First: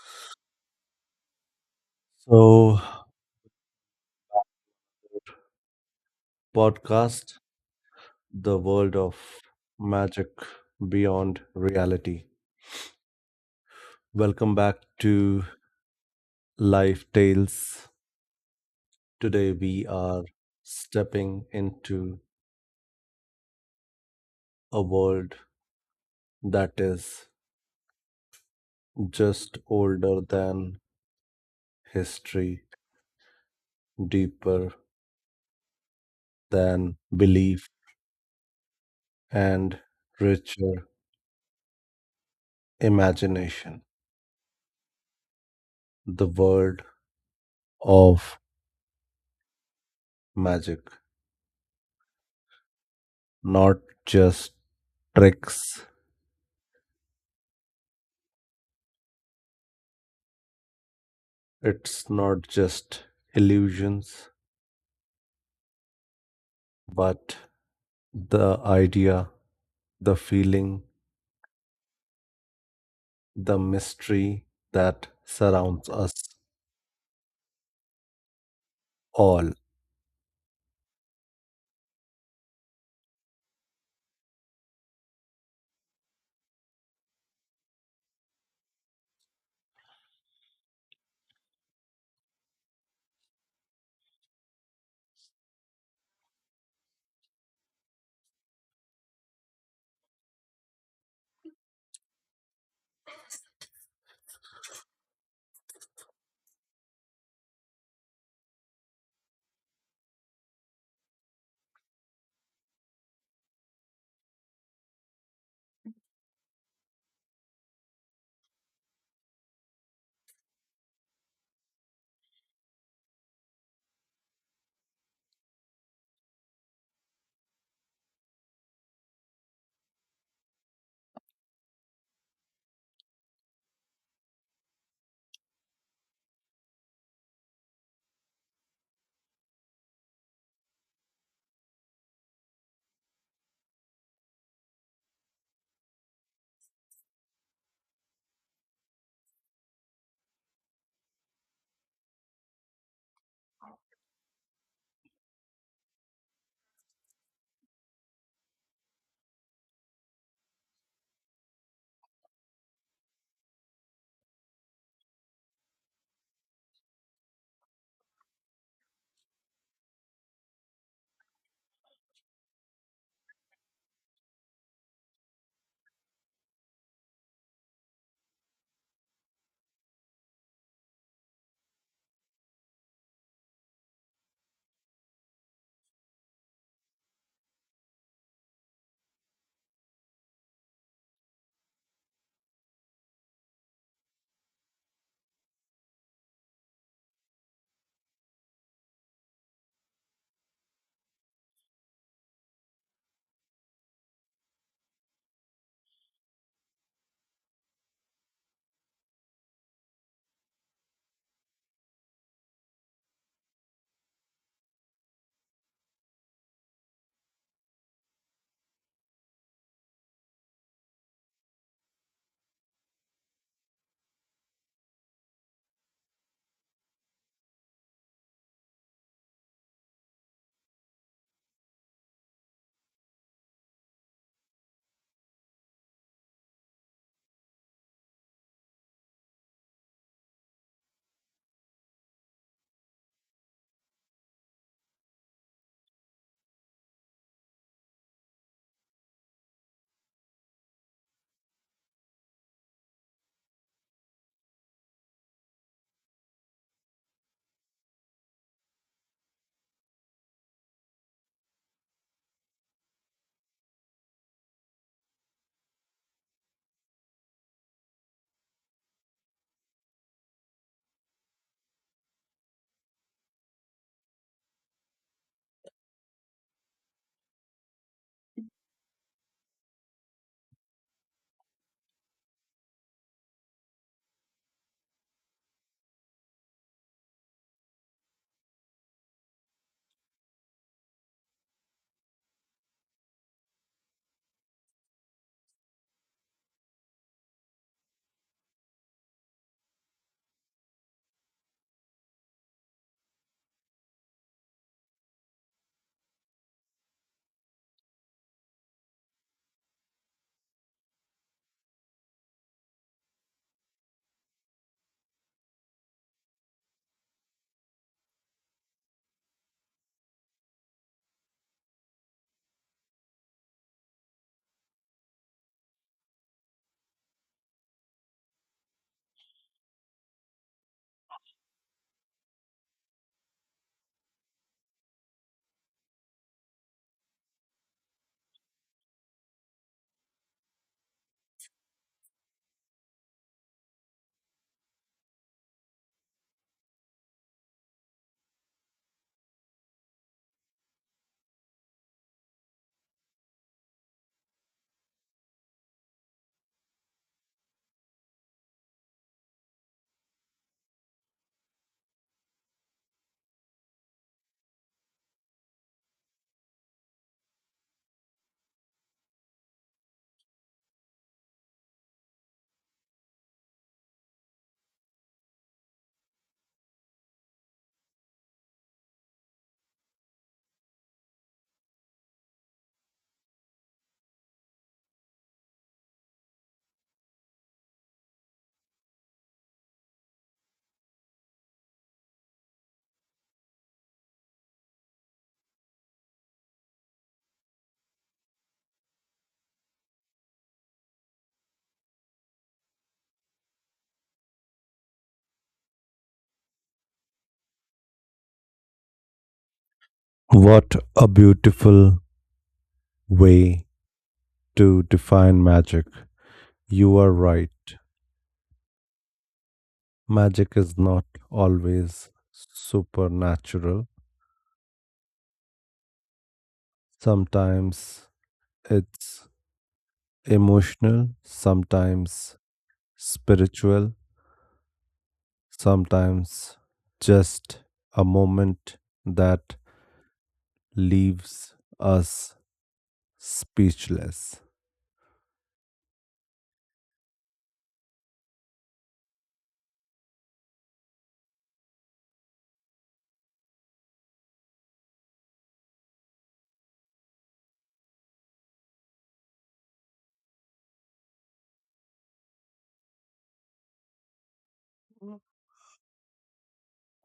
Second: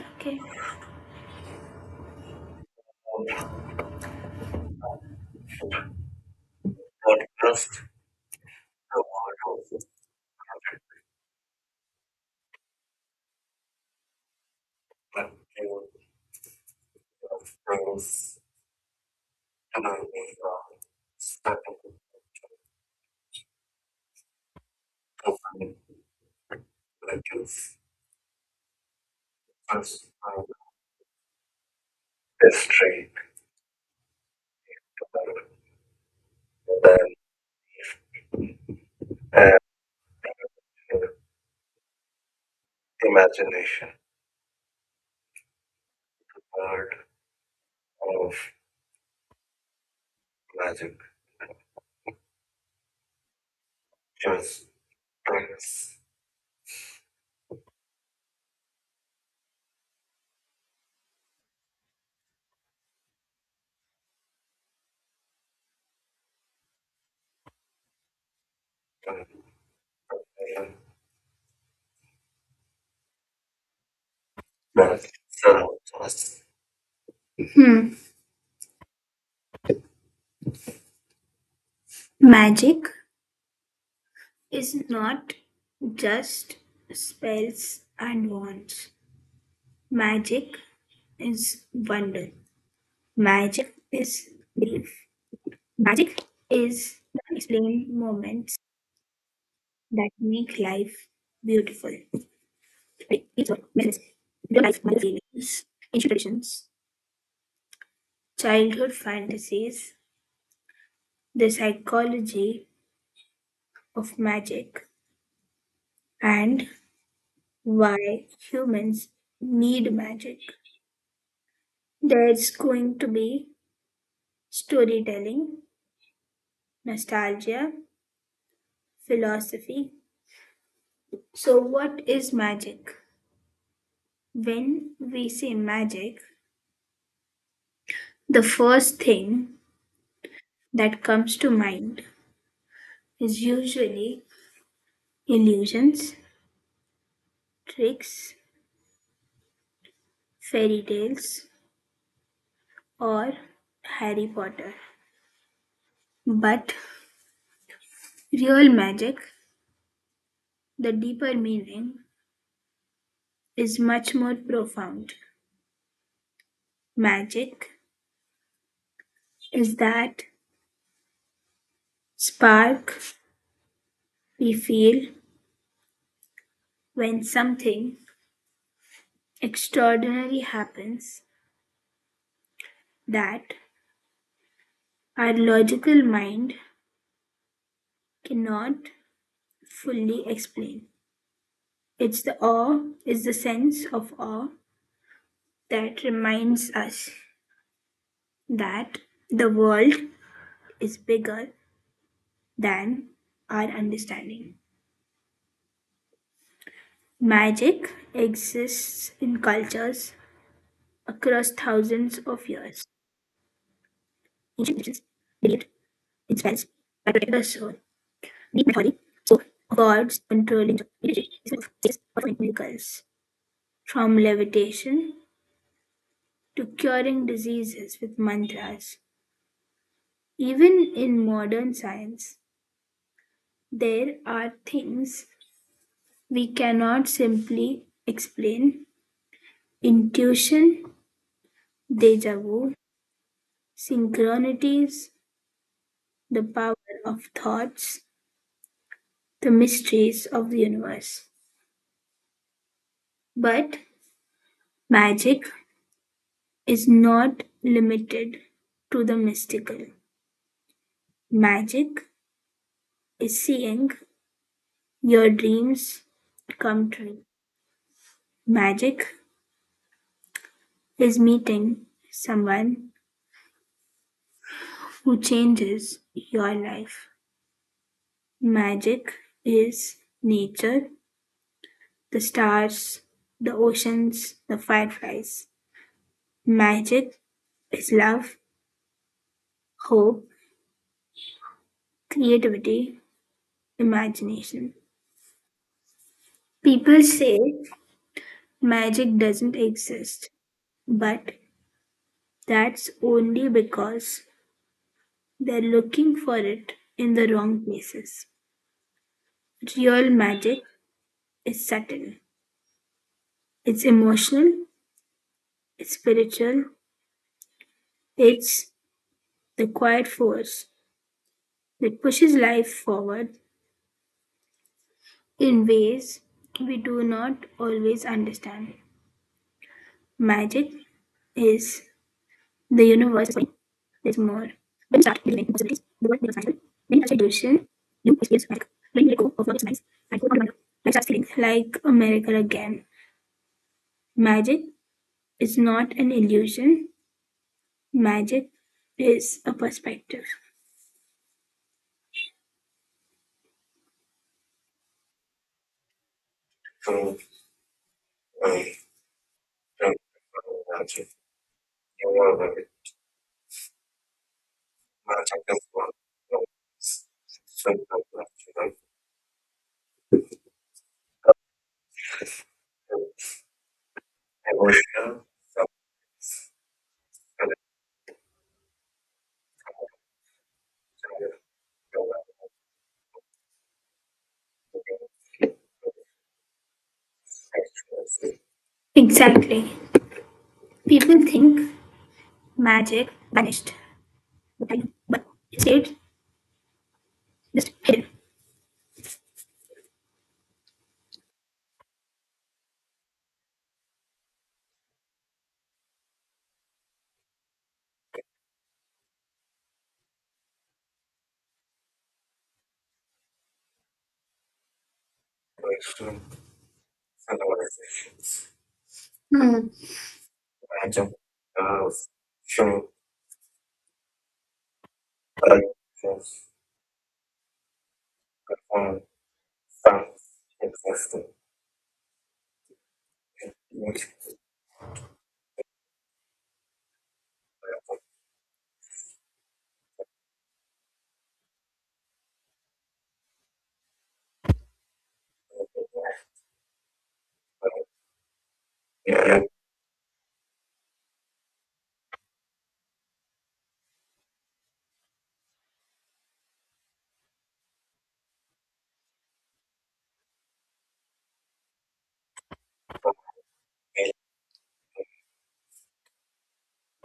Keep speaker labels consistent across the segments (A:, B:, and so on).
A: Okay.
B: So, Podcast,
A: Podcast
B: the world of
A: about
B: magic beyond reality. Welcome back
A: perspective
B: to Life
A: of
B: Tales.
A: things
B: Today, we
A: among
B: are
A: uh,
B: stepping
A: certain
B: into a world
A: company
B: that is
A: relatives
B: just
A: first
B: older than history,
A: history
B: deeper than
A: then
B: belief,
A: and
B: and richer imagination.
A: imagination
B: The world
A: world
B: of
A: of
B: magic,
A: magic
B: not just
A: just
B: tricks.
A: brings
B: It's not just illusions, but the idea,
A: the
B: the
A: vision
B: feeling, the mystery
A: that
B: that surrounds
A: surrounds
B: us
A: us. Hmm.
B: all.
A: Magic is not just spells and wands. Magic is wonder. Magic is belief. Magic is the unexplained moments that make life beautiful. Like nature, wellness, real life mother feelings, ancient traditions, childhood fantasies, the psychology of magic, and why humans need magic. There's going to be storytelling, nostalgia, philosophy. So, what is magic? When we say magic, the first thing that comes to mind is usually illusions, tricks, fairy tales, or Harry Potter. But real magic, the deeper meaning, is much more profound. Magic is that spark we feel when something extraordinary happens that our logical mind cannot fully explain. It's the awe, it's the sense of awe that reminds us that the world is bigger than our understanding. Magic exists in cultures across thousands of years. Ancient Egyptians believed in spells that protected the soul. Greek mythology spoke of gods controlling the spirit of miracles. From levitation to curing diseases with mantras. Even in modern science, there are things we cannot simply explain: intuition, deja vu, synchronicities, the power of thoughts, the mysteries of the universe. But magic is not limited to the mystical. Magic is seeing your dreams come true. Magic is meeting someone who changes your life. Magic is nature, the stars, the oceans, the fireflies. Magic is love, hope, creativity, imagination. People say magic doesn't exist, but that's only because they're looking for it in the wrong places. Real magic is subtle, it's emotional, spiritual, it's the quiet force that pushes life forward in ways we do not always understand. Magic is the universe. There's more. When you start believing in possibilities, the world becomes magical. When you touch a illusion, you experience magic. When you let go of what is nice and hold on to wonder, life starts feeling like a miracle again. Magic is not an illusion. Magic is a perspective. True. True. True. True. Exactly. People think magic vanished, but it stayed just hidden.
B: What a beautiful way to define magic. You are right. Magic is not always supernatural. Sometimes it's emotional, sometimes spiritual, sometimes just a moment that leaves us speechless.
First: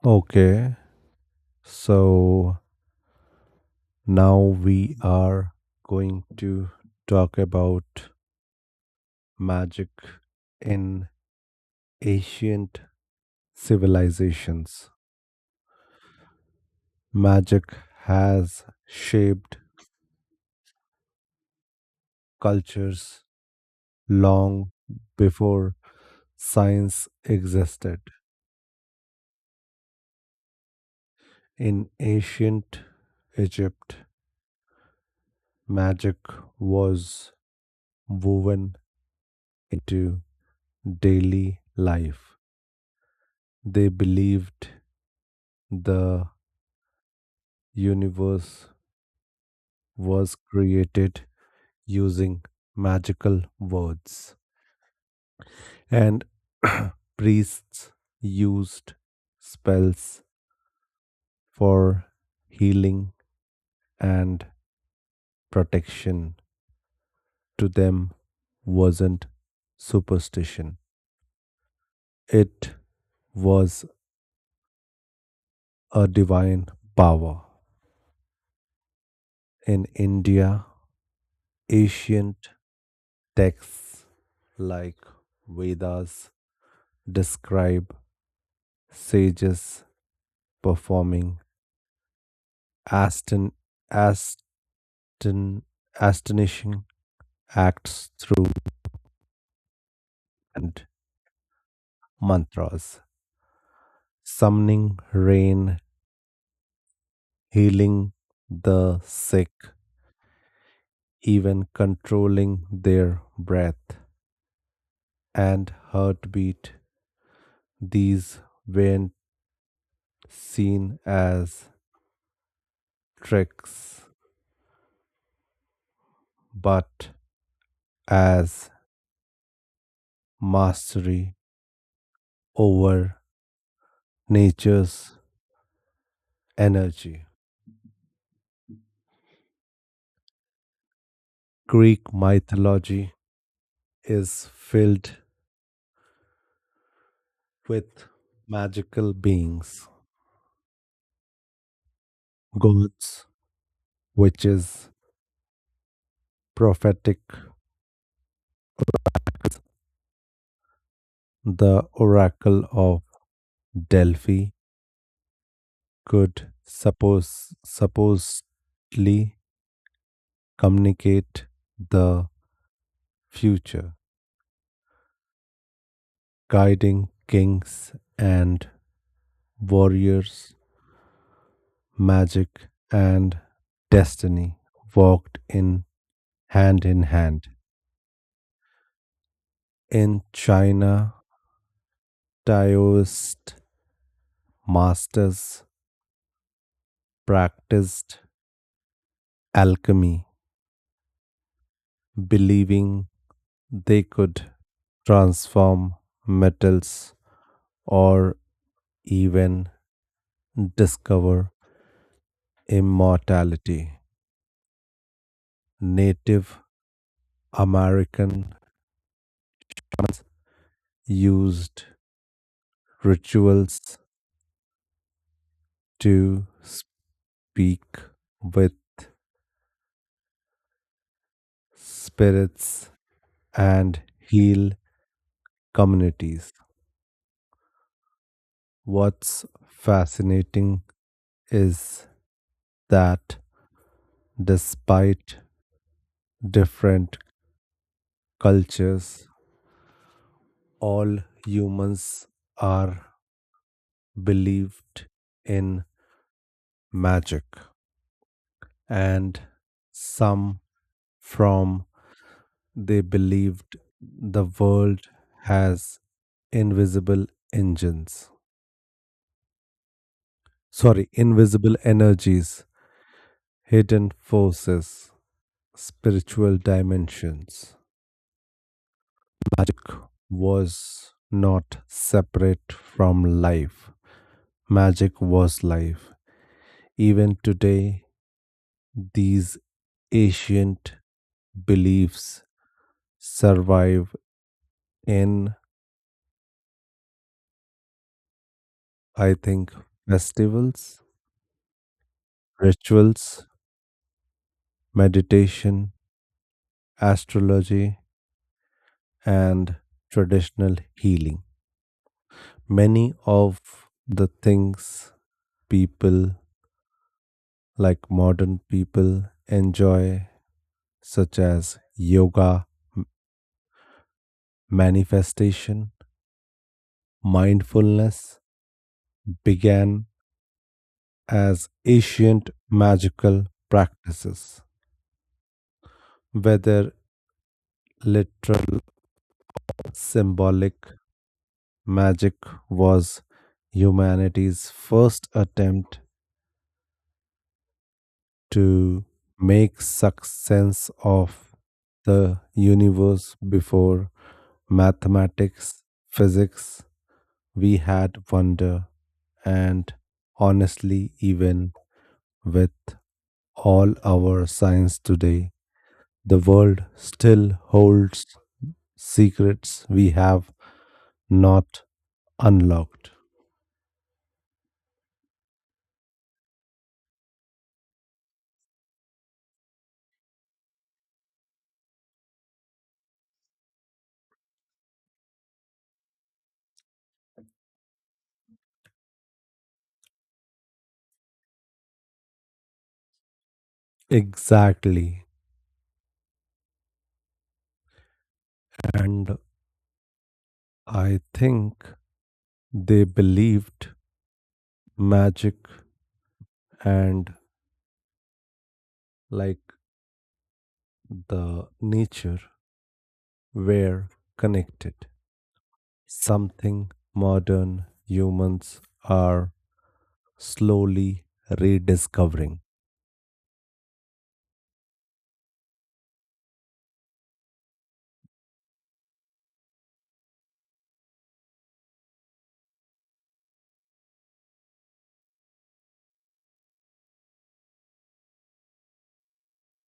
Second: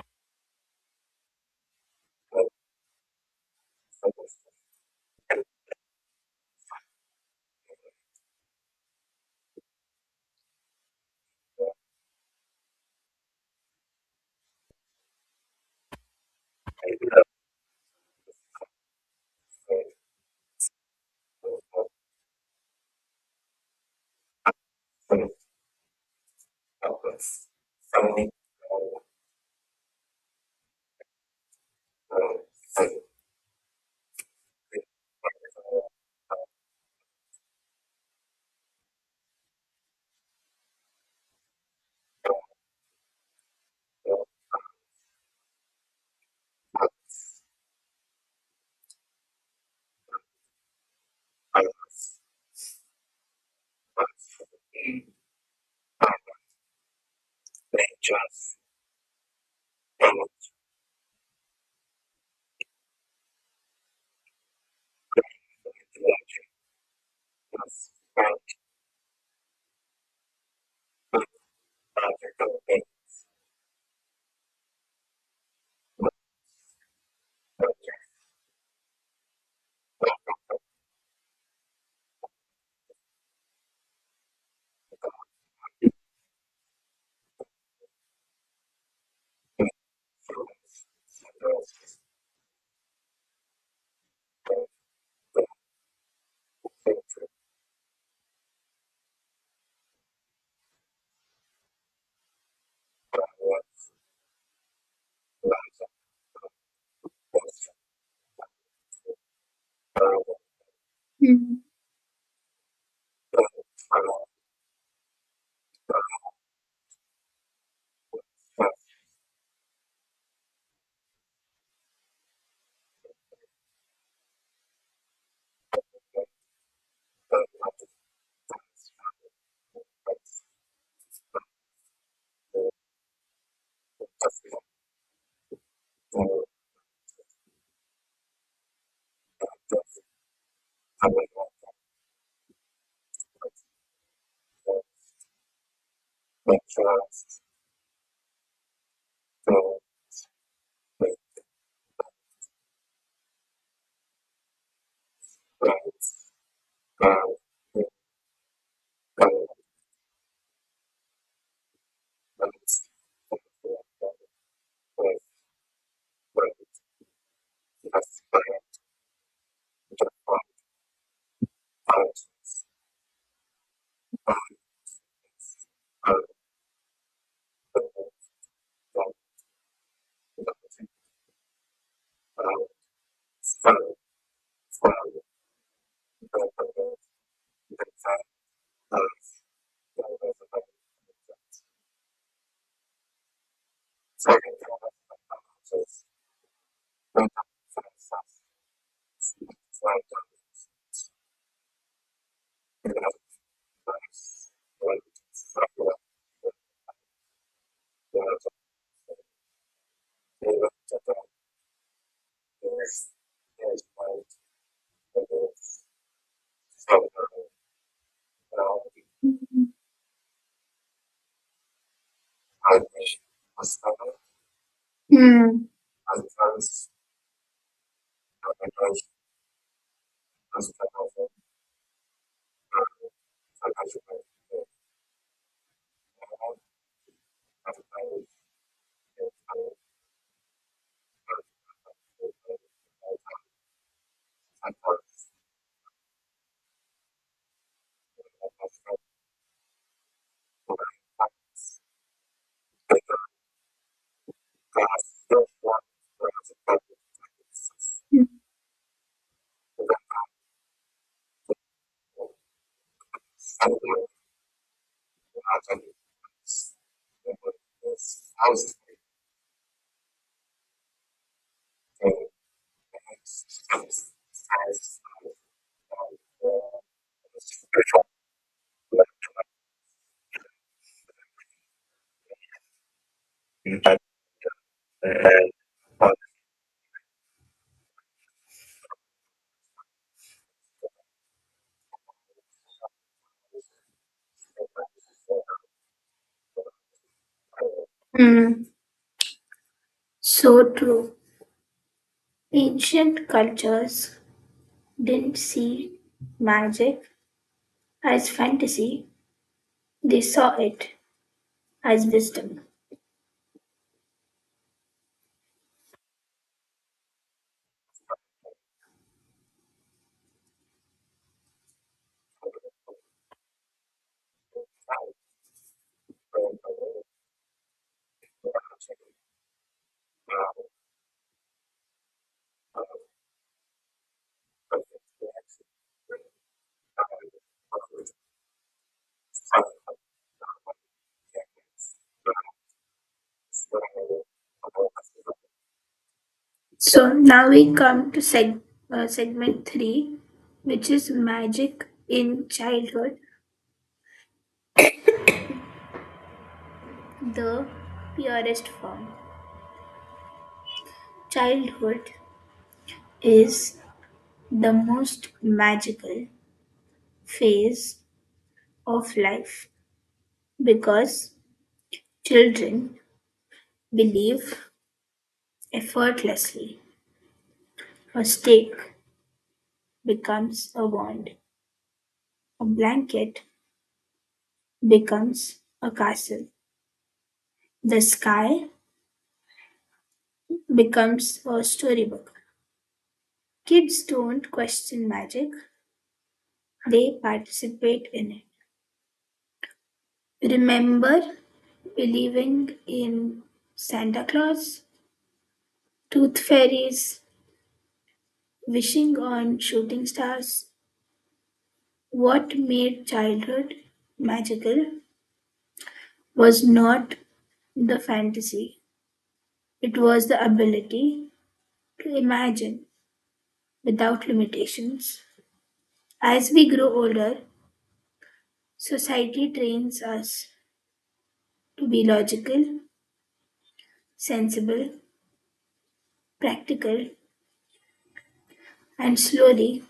B: Okay, so now we are going to talk about magic in ancient civilizations. Magic has shaped cultures long
A: Hmm.
B: before
A: Mm.
B: science existed. In ancient Egypt, magic was woven into daily life. They believed the universe was created using magical words, and priests used spells for healing and protection. To them, wasn't superstition, it was a divine power. In India, ancient texts like Vedas describe sages performing aston, aston, astonishing acts through and mantras, summoning rain, healing the sick, even controlling their breath and heartbeat. These weren't seen as tricks but as mastery over nature's energy. Greek mythology is filled with magical beings, gods, witches, prophetic. The oracle of Delphi could supposedly communicate the future, guiding kings and warriors magic, and destiny
A: That's fine.
B: walked in hand in hand. In China, Taoist masters practiced alchemy, believing they could transform metals or even discover immortality. Native American used rituals
A: Hmm.
B: to speak with spirits, and heal communities. What's fascinating is that despite different cultures, all humans are believed in magic, and some from they believed the world has invisible engines sorry invisible energies, hidden forces, spiritual dimensions. Magic was not separate from life, magic was life. Even today, these ancient beliefs survive in,
A: Mm,
B: I think,
A: so
B: festivals,
A: true. Ancient
B: rituals,
A: cultures didn't
B: meditation,
A: see magic
B: astrology,
A: as fantasy,
B: and
A: they saw
B: traditional
A: it
B: healing.
A: as wisdom.
B: Many of the things people like modern people enjoy, such as yoga, manifestation, mindfulness, began as ancient magical practices. Whether literal symbolic magic was humanity's first attempt
A: So now we come to seg-
B: to
A: segment
B: make
A: three,
B: such sense
A: which is
B: of
A: magic
B: the
A: in childhood,
B: universe before mathematics, physics,
A: the
B: we had
A: purest
B: wonder
A: form.
B: and honestly even
A: Childhood
B: with
A: is
B: all our
A: the
B: science
A: most
B: today
A: magical
B: the world still
A: phase
B: holds
A: of life
B: secrets we have
A: because
B: not
A: children
B: unlocked
A: believe effortlessly. A stick becomes a wand, a blanket becomes a castle, the sky becomes a storybook. Kids don't question
B: exactly
A: magic, they participate in
B: and
A: it.
B: I
A: Remember
B: think
A: believing
B: they
A: in
B: believed
A: Santa Claus,
B: magic
A: tooth fairies,
B: and
A: wishing on
B: like
A: shooting stars?
B: the nature
A: What made childhood
B: were
A: magical
B: connected,
A: was
B: something
A: not
B: modern
A: the fantasy,
B: humans are
A: it was the
B: slowly
A: ability to
B: rediscovering.
A: imagine without limitations. As we grow older, society trains us to be logical, sensible, practical, and slowly,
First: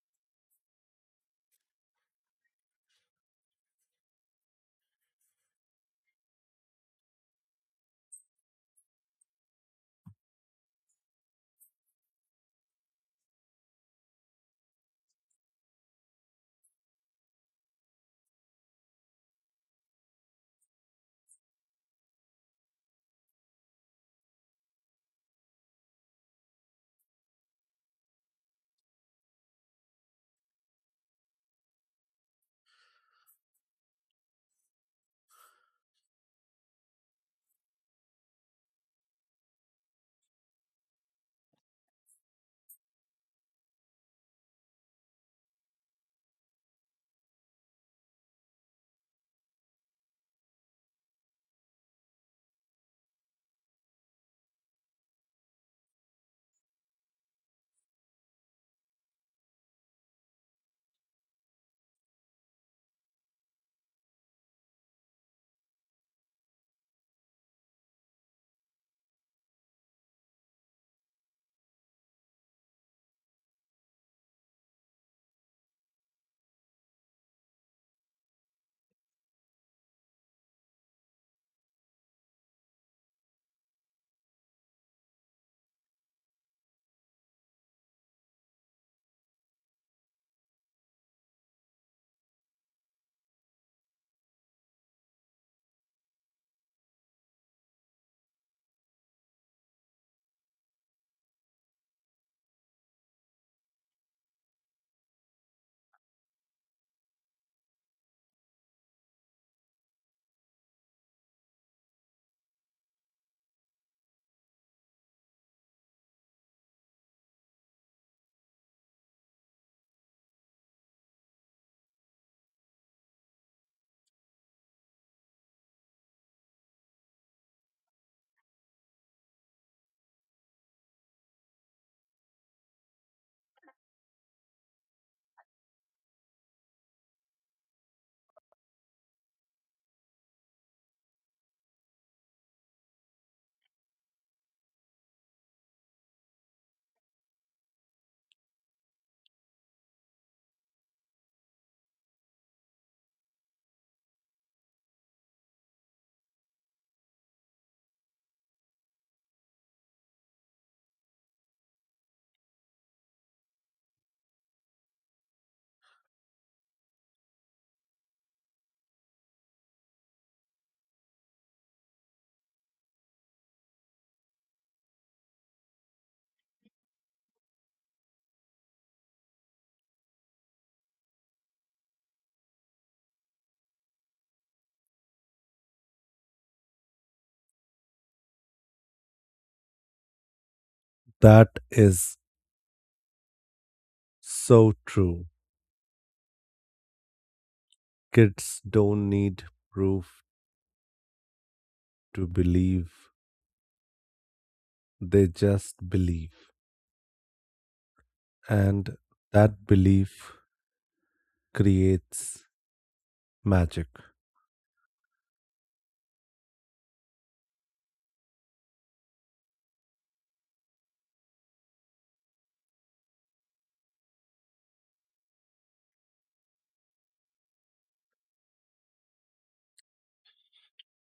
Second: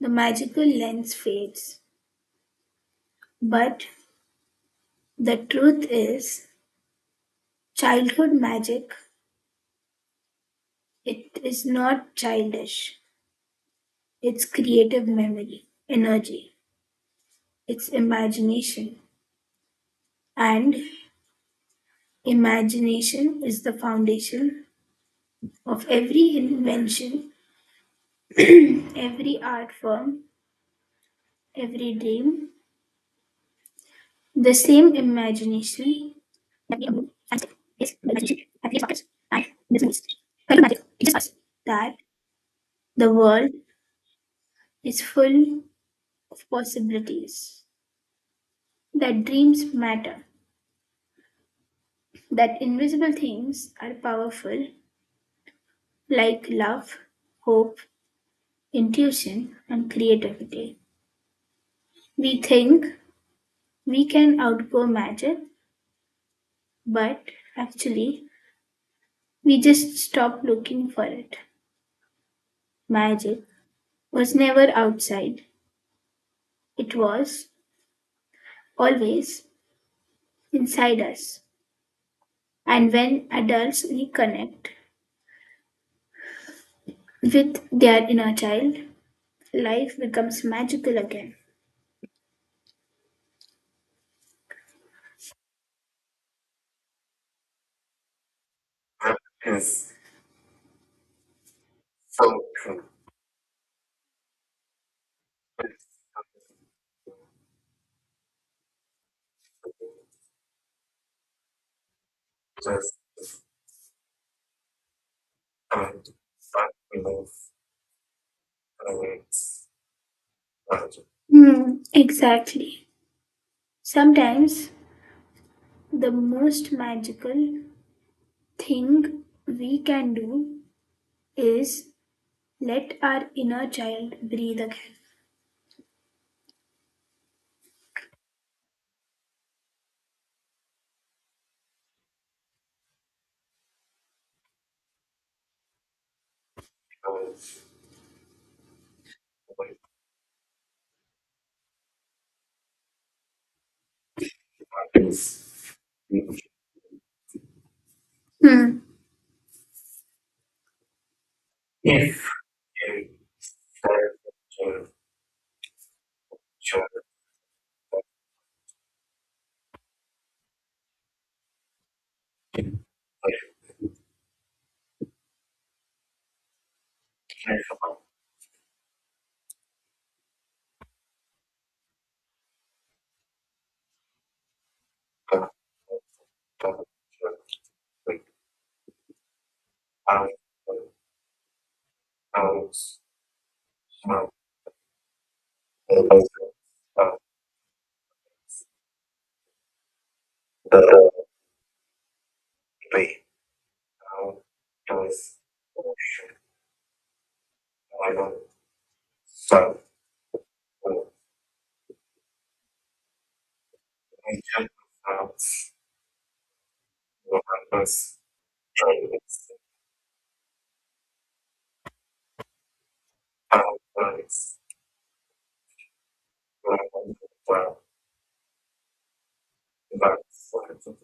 A: the magical lens fades. But the truth is, childhood magic, it is not childish. It's creative memory, energy, it's imagination. And imagination is the foundation of every invention, every art form, every dream. The same imagination that the world is full of possibilities. That dreams matter. That invisible things are powerful, like love, hope, intuition, and creativity. We think we can outgo magic, but actually, we just stop looking for it. Magic was never outside, it was always inside us. And when adults reconnect with their inner child, life becomes magical again. That is so true. It just can't stop love and it's magic. Hmm, exactly. Sometimes the most magical thing we can do is let our inner child breathe again. Because when that is beautiful, hmm. if you try to show that you care about that, that, that, like, I
B: That is
A: House, um,
B: so true.
A: the, uh,
B: Kids don't need proof
A: the,
B: to believe,
A: the, um,
B: they
A: was,
B: just believe.
A: I know,
B: And that
A: so,
B: belief
A: um,
B: creates magic.
A: we just, um, the purpose, it's, um, but it's, um, well, but, but,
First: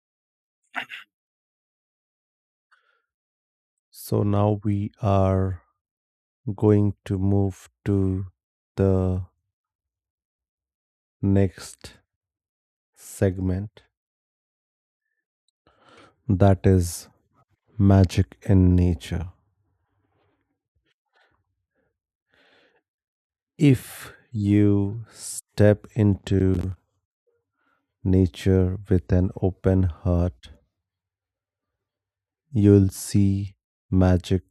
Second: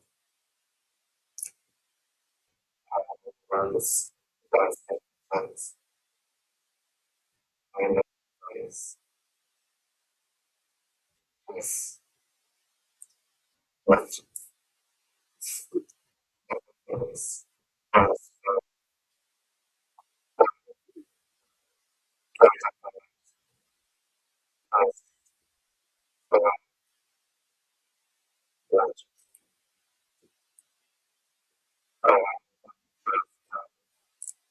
A: it's,
B: So now we
A: but, um,
B: are going to move
A: I know,
B: to
A: it's,
B: the next
A: it's,
B: segment
A: but, it's,
B: that is
A: it's, uh, but,
B: magic
A: uh,
B: in nature.
A: but,
B: If
A: uh,
B: you step
A: but, uh,
B: into nature
A: but, uh, but,
B: with an open heart, you'll see magic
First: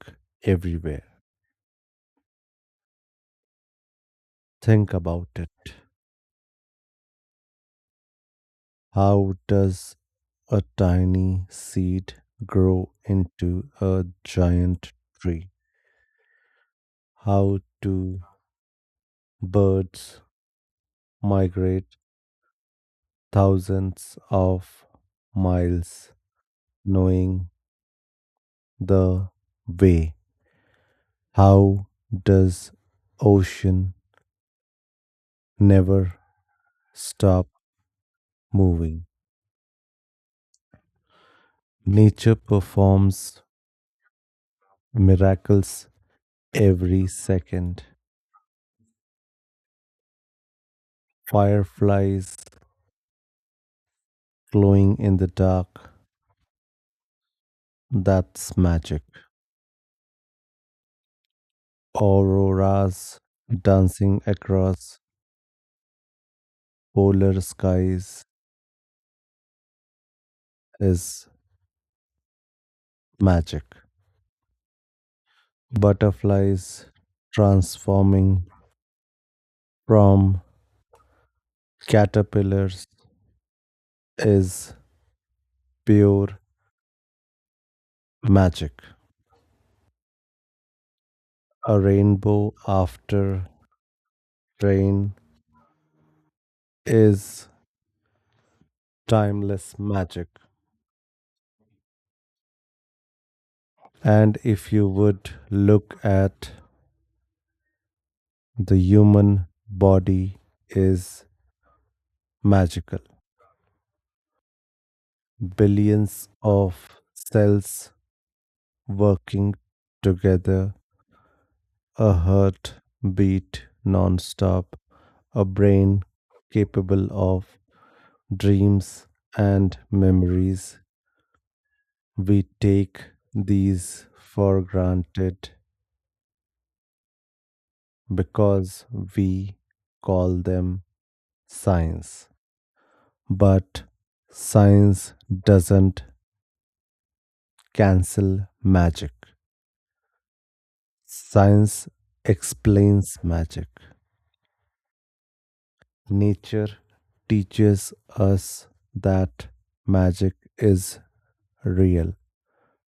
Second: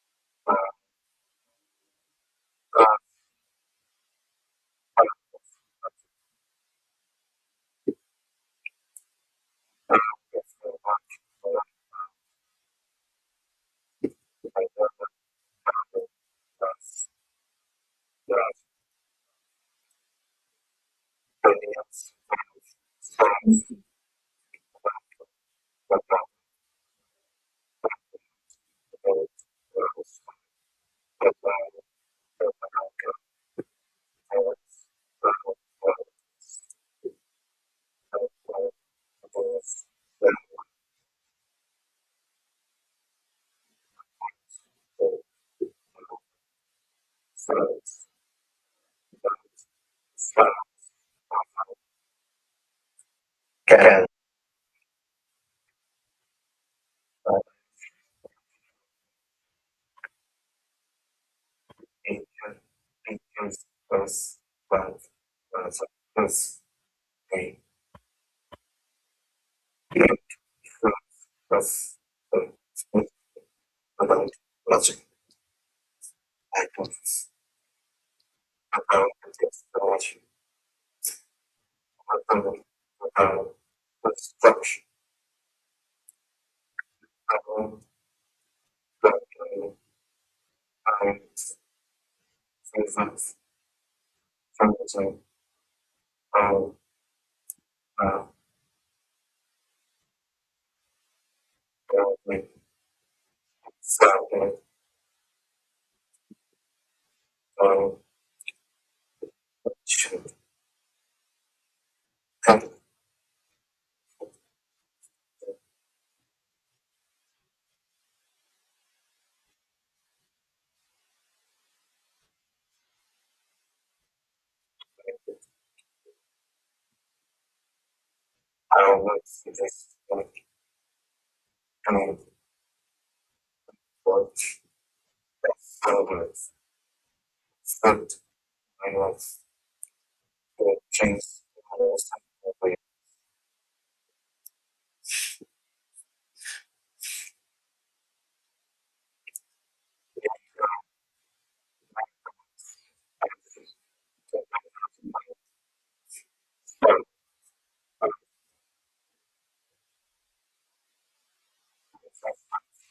B: everywhere. Think about it. How does
A: uh, but,
B: a
A: uh,
B: tiny seed grow into a
A: but, uh, but,
B: giant tree? How do birds
A: uh, but,
B: migrate
A: uh, but,
B: thousands of miles knowing the way? How does ocean never stop moving? Nature performs miracles every second. Fireflies
A: Karen,
B: glowing in the dark, that's magic. Auroras dancing across polar skies is magic.
A: about logic,
B: Butterflies
A: hypothesis,
B: transforming
A: about logic,
B: from caterpillars
A: about
B: is pure magic. A rainbow
A: construction,
B: after
A: about
B: rain
A: the I'll
B: is
A: not
B: timeless magic.
A: go with
B: And
A: something
B: if you would look at
A: on
B: the human
A: should
B: body is
A: come
B: magical, billions of cells working together, a heart beat non-stop, a brain capable of
A: out of
B: dreams and
A: this like
B: memories. We take these
A: watch
B: for granted
A: that celebrates food
B: because
A: and of
B: we call them
A: change.
B: science. But science doesn't cancel magic. Science explains magic. Nature teaches us that magic is real,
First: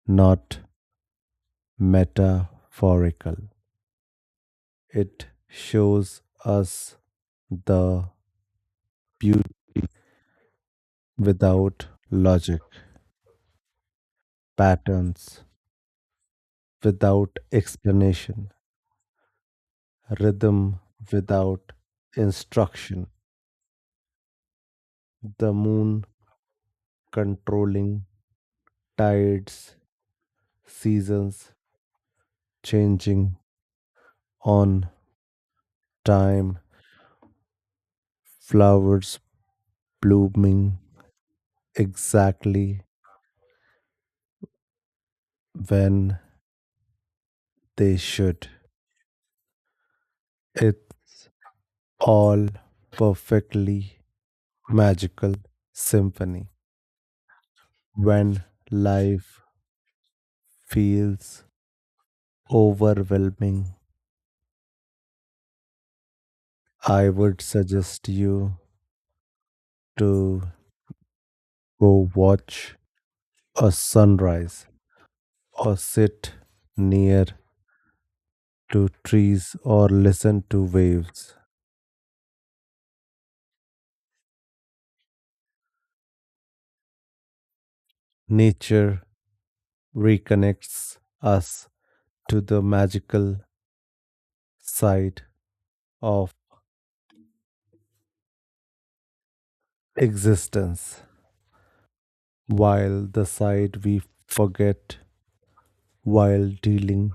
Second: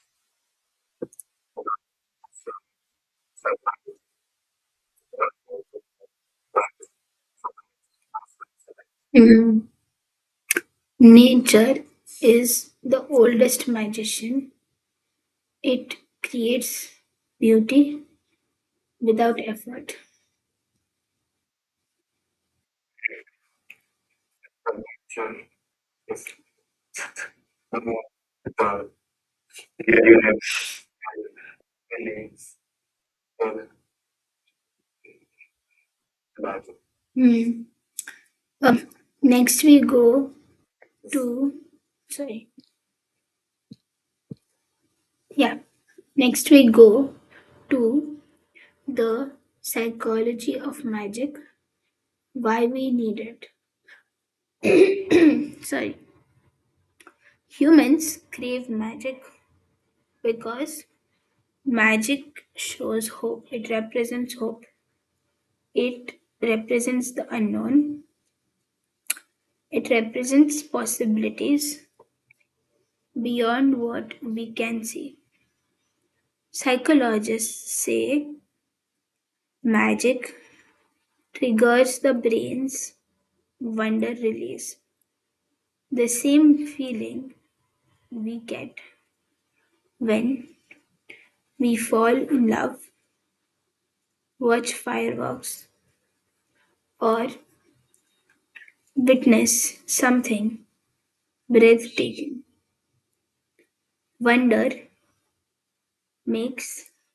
B: not metaphorical. It shows us the beauty
A: Mm. Nature
B: without logic,
A: is the oldest magician.
B: patterns
A: It creates
B: without
A: beauty
B: explanation,
A: without effort.
B: rhythm without instruction,
A: Connection
B: the moon
A: is more
B: controlling tides,
A: the universe
B: seasons
A: believes
B: changing
A: in.
B: on time,
A: Mm. Um,
B: flowers
A: Next we go
B: blooming
A: to, sorry.
B: exactly
A: Yeah.
B: when
A: Next we go
B: they
A: to
B: should.
A: the psychology of
B: It's
A: magic,
B: all
A: why we need it.
B: perfectly magical
A: Sorry.
B: symphony.
A: Humans
B: When
A: crave magic
B: life
A: because
B: feels
A: magic shows hope. It
B: overwhelming,
A: represents hope. It
B: I
A: represents the
B: would
A: unknown.
B: suggest you
A: It
B: to
A: represents possibilities
B: go watch a
A: beyond what we
B: sunrise
A: can see.
B: or sit near
A: Psychologists say
B: to trees or
A: magic
B: listen to waves.
A: triggers the brain's wonder release, the same feeling we get
B: Nature
A: when
B: reconnects us
A: we fall
B: to
A: in
B: the
A: love,
B: magical
A: watch
B: side
A: fireworks,
B: of
A: or witness something
B: existence,
A: breathtaking.
B: while the side we
A: Wonder
B: forget while
A: makes
B: dealing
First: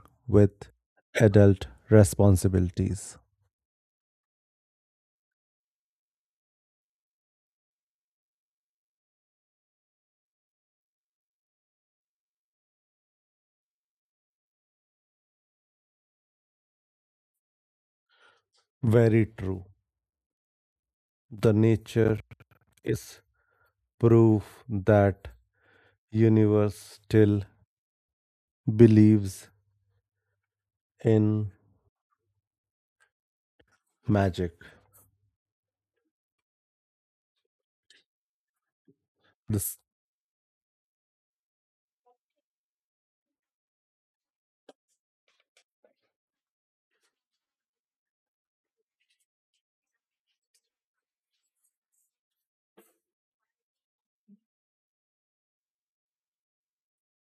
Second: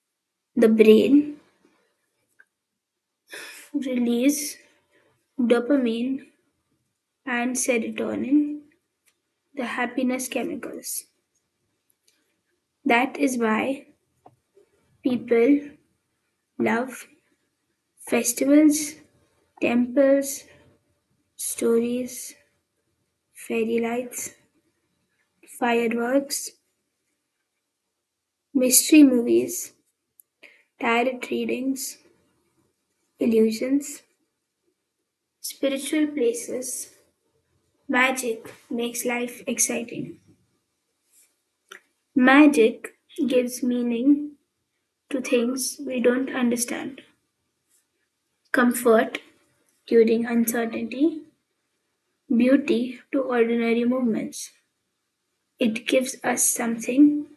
A: the
B: with
A: brain
B: adult responsibilities.
A: release dopamine and serotonin, the happiness chemicals. That is why people love festivals,
B: Very true.
A: temples,
B: The nature
A: stories,
B: is
A: fairy lights,
B: proof that
A: fireworks,
B: universe still
A: mystery
B: believes
A: movies, tarot
B: in
A: readings, illusions,
B: magic.
A: spiritual places. Magic makes life
B: This.
A: exciting. Magic gives meaning to things we don't understand. Comfort during uncertainty, beauty to ordinary moments. It gives us something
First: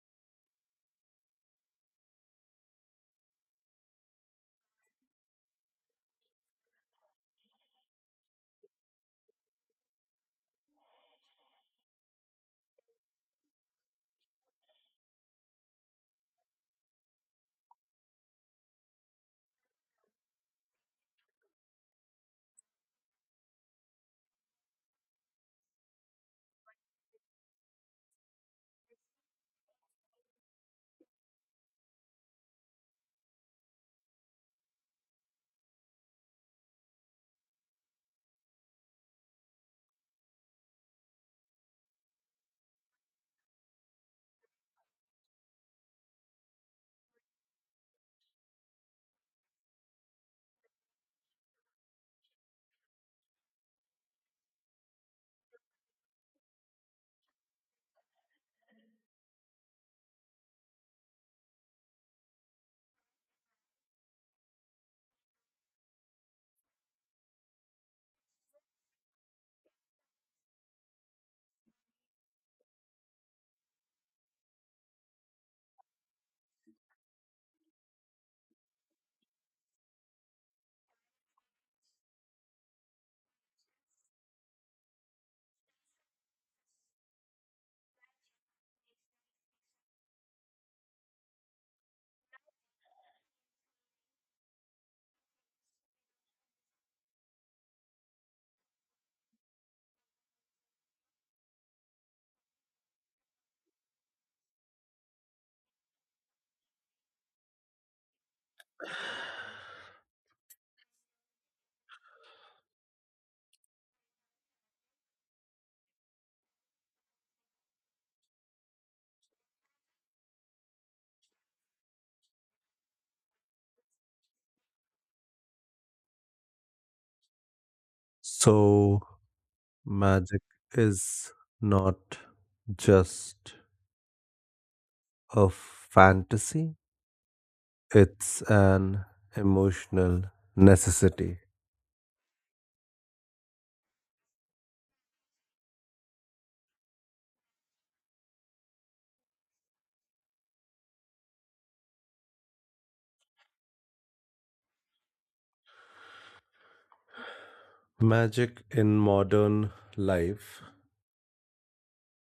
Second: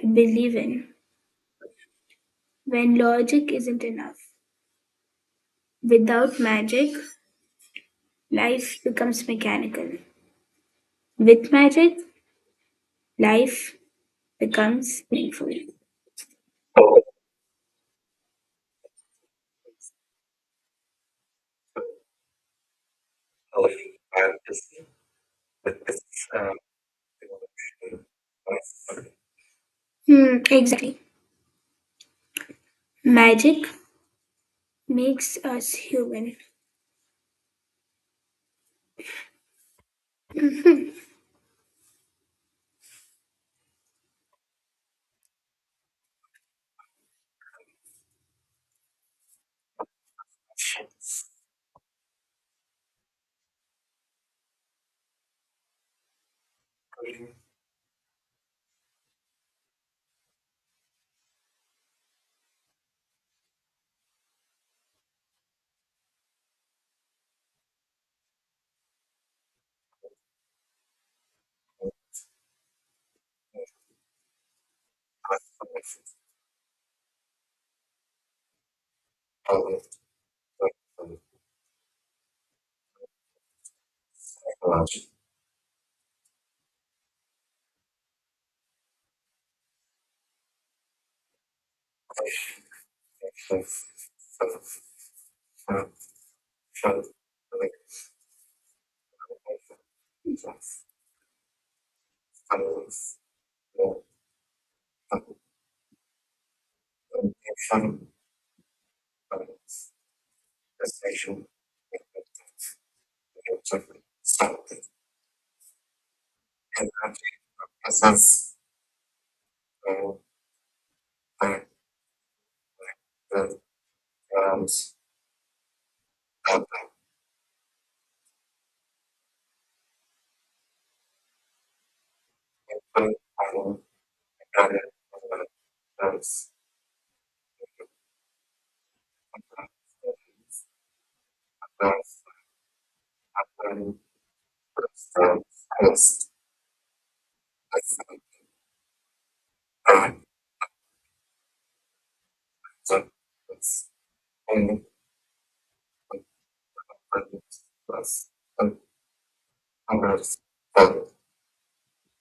A: to believe in when logic isn't enough. Without magic, life becomes mechanical. With marriage, life becomes meaningful. Hmm, exactly. Magic makes us human. I
B: So, magic is not just a fantasy, it's an emotional necessity. Magic in modern life,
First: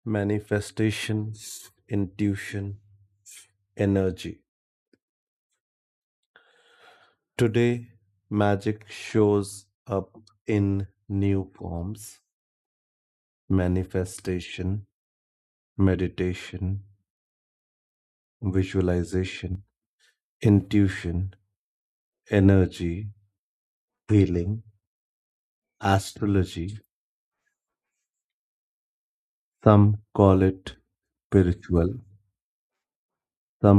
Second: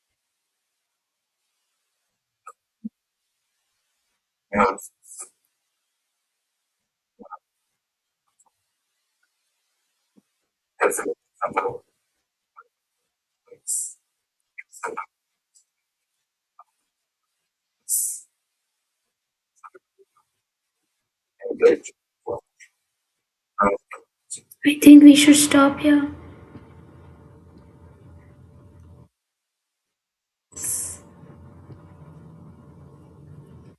B: manifestation, intuition, energy. Today, magic shows up in new forms manifestation, meditation, visualization, intuition, energy, healing,
A: think we should stop here.
B: astrology. Some call it spiritual, some